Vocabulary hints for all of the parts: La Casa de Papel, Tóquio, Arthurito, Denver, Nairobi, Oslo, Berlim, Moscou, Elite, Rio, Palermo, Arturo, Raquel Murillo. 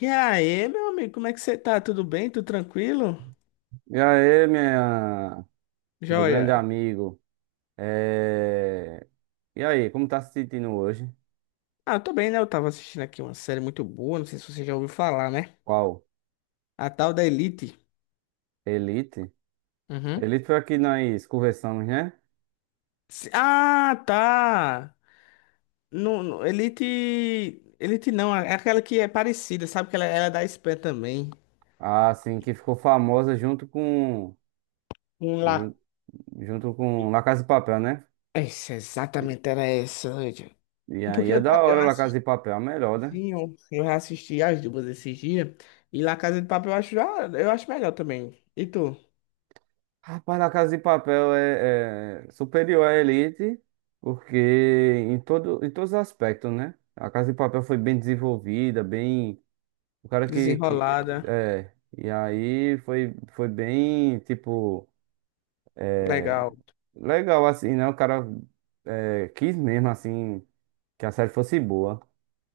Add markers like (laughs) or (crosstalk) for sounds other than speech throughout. E aí, meu amigo, como é que você tá? Tudo bem? Tudo tranquilo? E aí, minha, meu grande Joia. amigo, é... e aí, como tá se sentindo hoje? Ah, eu tô bem, né? Eu tava assistindo aqui uma série muito boa, não sei se você já ouviu falar, né? Qual? A tal da Elite. Elite? Uhum. Elite foi aqui que nós conversamos, né? Ah, tá. Elite. Elite não, é aquela que é parecida, sabe? Que ela é da Espanha também. Ah, sim, que ficou famosa junto com Um lá. ju- junto com La Casa de Papel, né? Essa, exatamente era essa, gente. E aí é da Eu hora La Casa assisti, de Papel, a melhor, né? assim, eu assisti as duas esses dias. E La Casa de Papel eu acho, eu acho melhor também. E tu? Rapaz, La Casa de Papel é superior à Elite, porque em todos os aspectos, né? A Casa de Papel foi bem desenvolvida, bem. O cara que Desenrolada. E aí foi, foi bem, tipo, Legal. legal assim, né? O cara, quis mesmo assim que a série fosse boa,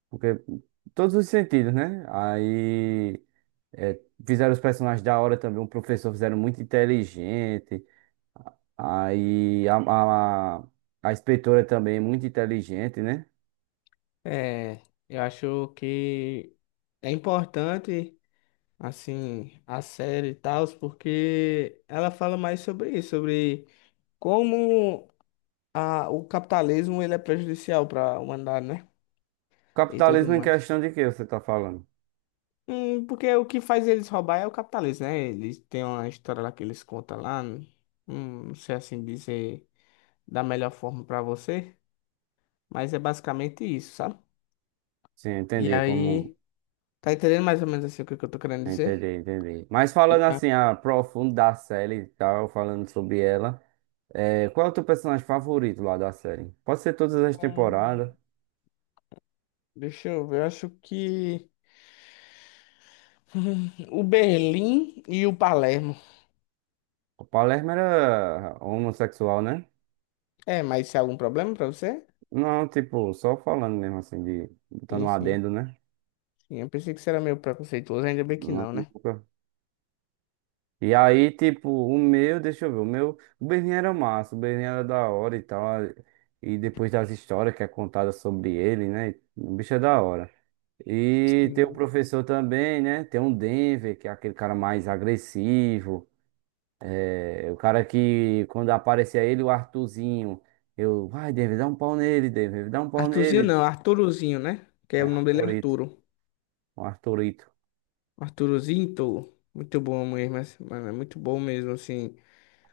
porque todos os sentidos, né? Aí, é, fizeram os personagens da hora também, o professor fizeram muito inteligente, aí a, a, a inspetora também muito inteligente, né? É, eu acho que é importante, assim, a série e tal, porque ela fala mais sobre isso, sobre como o capitalismo ele é prejudicial para a humanidade, né? E tudo Capitalismo em mais. questão de que você tá falando? Porque o que faz eles roubar é o capitalismo, né? Eles têm uma história lá que eles contam lá, não sei assim dizer da melhor forma para você, mas é basicamente isso, sabe? Sim, E entender como. aí, tá entendendo mais ou menos assim o que que eu tô querendo Entendi, dizer? entendi. Mas falando assim, a profundo da série e tal, falando sobre ela, qual é o teu personagem favorito lá da série? Pode ser todas as Hum, temporadas. Deixa eu ver, eu acho que (laughs) o Berlim e o Palermo. O Palermo era homossexual, né? É, mas se há algum problema pra você? Não, tipo, só falando mesmo assim, de, botando Sim, um sim, adendo, né? sim. Eu pensei que você era meio preconceituoso, ainda bem que Não, não, né? nunca. E aí, tipo, deixa eu ver, o meu, o Berlim era massa, o Berlim era da hora e tal. E depois das histórias que é contada sobre ele, né? O bicho é da hora. E tem o Sim. professor também, né? Tem um Denver, que é aquele cara mais agressivo. É, o cara que, quando aparecia ele, o Arthurzinho. Eu, vai, Denver, dá um pau nele, Denver, dá um pau Arthurzinho nele. não, Arturozinho, né? Que É, é o nome dele é Arthurito, Arturo. o Arthurito. Arturozinho, tolo. Muito bom mesmo, mas mano, é muito bom mesmo, assim,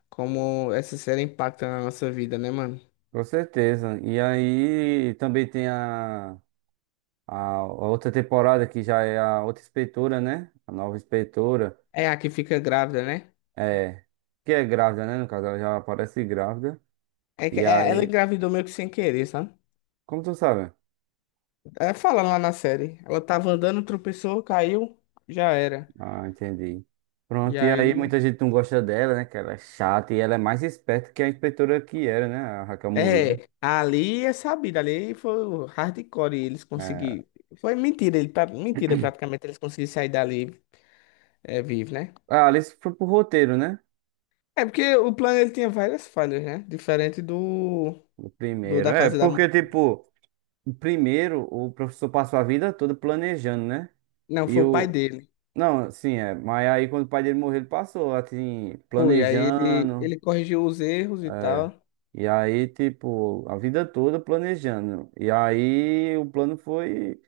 como essa série impacta na nossa vida, né, mano? Com certeza. E aí também tem a. A outra temporada que já é a outra inspetora, né? A nova inspetora. É a que fica grávida, né? É. Que é grávida, né? No caso, ela já aparece grávida. E Ela aí, engravidou meio que sem querer, sabe? como tu sabe? É, fala lá na série. Ela tava andando, tropeçou, caiu, já era. Ah, entendi. E Pronto, e aí aí, muita gente não gosta dela, né? Que ela é chata e ela é mais esperta que a inspetora que era, né? A Raquel Murillo. é, ali é sabido, ali foi o hardcore e eles É. conseguiram. Foi mentira, ele, pra- Mentira praticamente, eles conseguiram sair dali, é, vivo, né? A Alice foi pro roteiro, né? É porque o plano ele tinha várias falhas, né? Diferente do, O do primeiro. da É, casa da. Mu- porque, tipo, o primeiro o professor passou a vida toda planejando, né? Não, E foi o pai eu. dele. Não, sim, é. Mas aí quando o pai dele morreu, ele passou, assim, Foi, aí ele, planejando. ele corrigiu os erros e tal. E aí, tipo, a vida toda planejando. E aí o plano foi.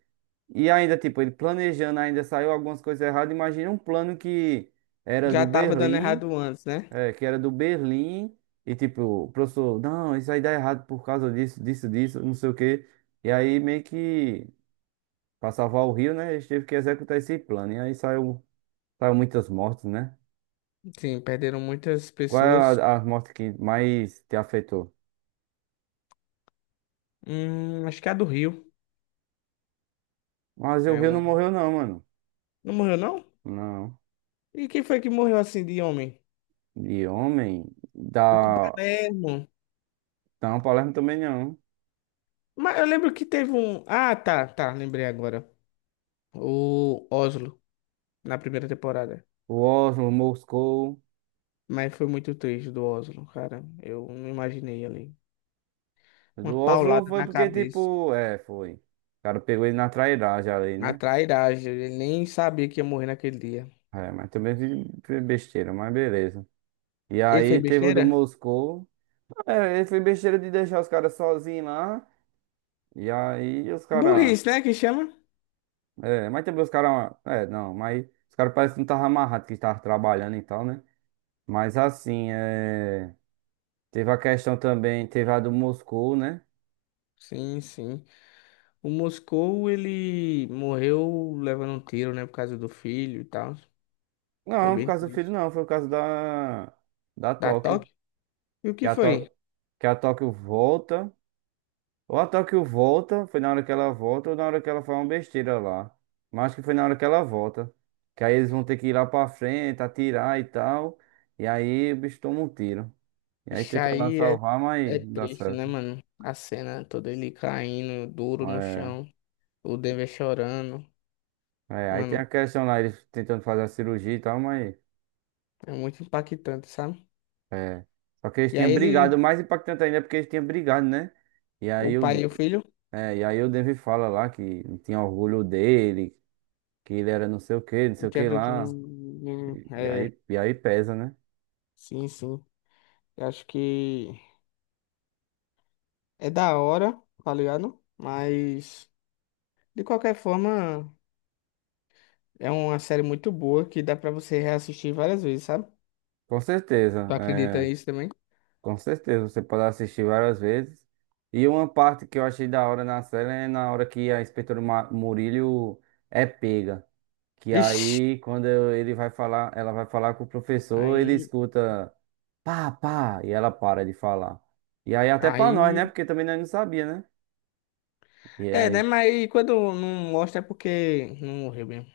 E ainda, tipo, ele planejando, ainda saiu algumas coisas erradas. Imagina um plano que era Já do tava dando Berlim, errado antes, né? é, que era do Berlim. E tipo, o professor, não, isso aí dá errado por causa disso, disso, disso, não sei o quê. E aí meio que, pra salvar o Rio, né? Eles teve que executar esse plano. E aí saiu muitas mortes, né? Sim, perderam muitas Qual pessoas. é a morte que mais te afetou? Acho que é a do Rio. Mas o É Rio não uma. morreu não, mano. Não morreu, não? Não. E quem foi que morreu assim de homem? De homem, da, O Palermo. da Palermo também não. Mas eu lembro que teve um. Ah, tá, tá, lembrei agora. O Oslo, na primeira temporada. O Oslo, Moscou. Mas foi muito triste do Oslo, cara. Eu não imaginei ali. Uma Do Oslo paulada foi na porque, cabeça. tipo, foi. O cara pegou ele na trairagem ali, Uma né? trairagem. Ele nem sabia que ia morrer naquele dia. É, mas também foi besteira, mas beleza. E Ele aí fez teve o do besteira? Moscou. É, ele foi besteira de deixar os caras sozinhos lá. E aí os caras. Burrice, né? Que chama? É, mas também os caras. É, não, mas os caras parecem que não estavam amarrados que estavam trabalhando e tal, né? Mas assim, teve a questão também, teve a do Moscou, né? Sim, sim. O Moscou, ele morreu levando um tiro, né? Por causa do filho e tal. Foi Não, por bem causa do filho, triste. não, foi por causa da, da Da Tóquio. Tóquio? E o Que que a, Tó... foi? que a Tóquio volta. Ou a Tóquio volta, foi na hora que ela volta, ou na hora que ela faz uma besteira lá. Mas acho que foi na hora que ela volta. Que aí eles vão ter que ir lá pra frente, atirar e tal. E aí o bicho toma um tiro. E aí Isso tenta lá aí é, salvar, é mas não dá triste, né, certo. mano? A cena toda ele caindo duro no É, chão, o Denver chorando. Aí tem Mano, a questão lá, eles tentando fazer a cirurgia e tal, mas. é muito impactante, sabe? É. Só que eles E tinham aí brigado, ele, o mais impactante ainda é porque eles tinham brigado, né? E o aí pai o, e o filho, é, e aí o Denver fala lá que não tinha orgulho dele, que ele era não sei o que, não sei o que quero. Lá. do- é, E aí pesa, né? sim, sim. Eu acho que é da hora, tá ligado? Mas, de qualquer forma, é uma série muito boa que dá pra você reassistir várias vezes, sabe? Com certeza, Tu acredita nisso também? com certeza, você pode assistir várias vezes. E uma parte que eu achei da hora na série é na hora que a Murillo é pega. Que Vixe! aí, ele vai falar, ela vai falar com o professor, ele Aí, escuta pá, pá, e ela para de falar. E aí, até pra nós, né? aí, Porque também nós não sabia, né? E é, né? aí, Mas quando não mostra é porque não morreu mesmo.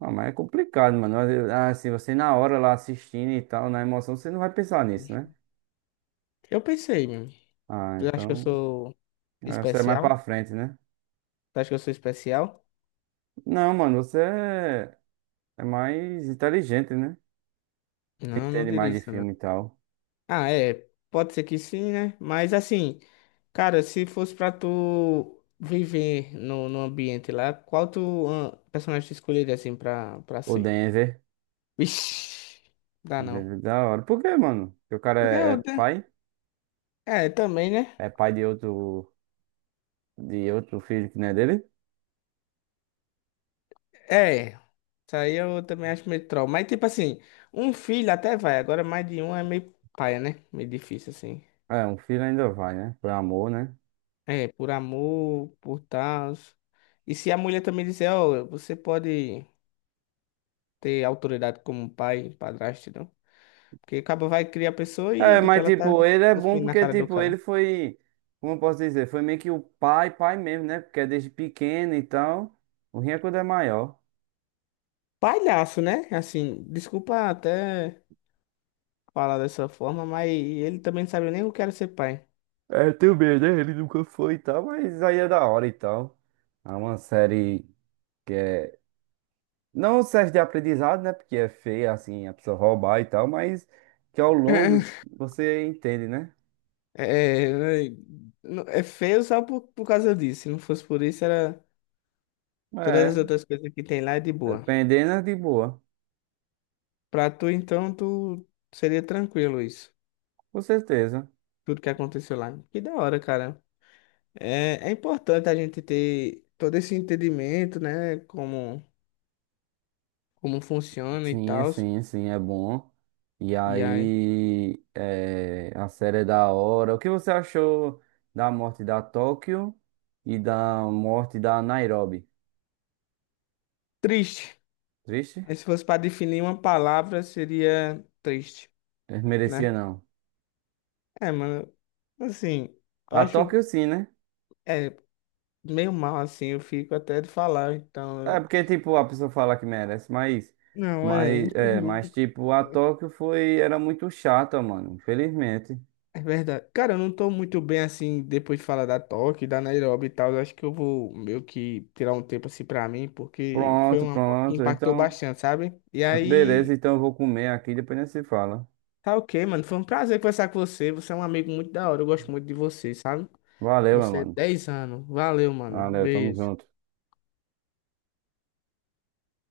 ah, mas é complicado, mano. Ah, se você na hora lá assistindo e tal, na emoção, você não vai pensar nisso, né? Eu pensei mesmo. Ah, Tu acha que eu então, sou você é mais especial? pra frente, né? Tu acha que eu sou especial? Não, mano, é mais inteligente, né? Não, não Entende diria mais de isso, não. filme e tal. Ah, é. Pode ser que sim, né? Mas assim, cara, se fosse pra tu viver no ambiente lá, qual tu ah, personagem tu escolheria assim pra O ser? Denver, Vixe, (laughs) dá não. Denver é da hora. Por quê, mano? Porque o cara Porque é eu. te- pai? É, também, né? É pai de outro. De outro filho que não é dele? É, isso aí eu também acho meio troll. Mas, tipo assim, um filho até vai, agora mais de um é meio paia, né? Meio difícil, assim. É, um filho ainda vai, né? Por amor, né? É, por amor, por tal. E se a mulher também disser, ó, você pode ter autoridade como pai, padrasto, não? Porque acaba vai criar a pessoa e É, mas depois ela tá tipo, ele é bom cuspindo na porque, cara do tipo, cara. Como eu posso dizer, foi meio que o pai, pai mesmo, né? Porque é desde pequeno e tal. O ruim é quando é maior. Palhaço, né? Assim, desculpa até falar dessa forma, mas ele também não sabe nem o que era ser pai. É, também, né? Ele nunca foi e tal, mas aí é da hora e tal. É uma série que é. Não serve de aprendizado, né? Porque é feia, assim, a pessoa roubar e tal, mas que ao longo (laughs) você entende, né? É, é é feio só por causa disso. Se não fosse por isso, era todas as É, outras coisas que tem lá é de boa. dependendo é de boa, Pra tu, então, tu seria tranquilo isso. com certeza. Tudo que aconteceu lá. Que da hora, cara. É, é importante a gente ter todo esse entendimento, né? Como funciona e Sim, tal. sim, sim, é bom. E E aí. aí, a série é da hora. O que você achou da morte da Tóquio e da morte da Nairobi? Triste. Triste? Aí, se fosse pra definir uma palavra, seria triste, Eh, merecia né? não. É, mano. Assim, eu A acho. Tóquio sim, né? É, meio mal assim, eu fico até de falar, então. É porque, tipo, a pessoa fala que merece, mas, Não, é, mas infelizmente. tipo, era muito chata, mano, infelizmente. É verdade. Cara, eu não tô muito bem assim depois de falar da Tóquio, da Nairobi e tal. Eu acho que eu vou meio que tirar um tempo assim pra mim, porque foi Pronto, uma moto que pronto. impactou Então, bastante, sabe? E beleza, aí, então eu vou comer aqui, depois a gente se fala. tá ok, mano. Foi um prazer conversar com você. Você é um amigo muito da hora. Eu gosto muito de você, sabe? Valeu, meu Você é mano. 10 anos. Valeu, mano. Valeu, tamo Beijo. junto.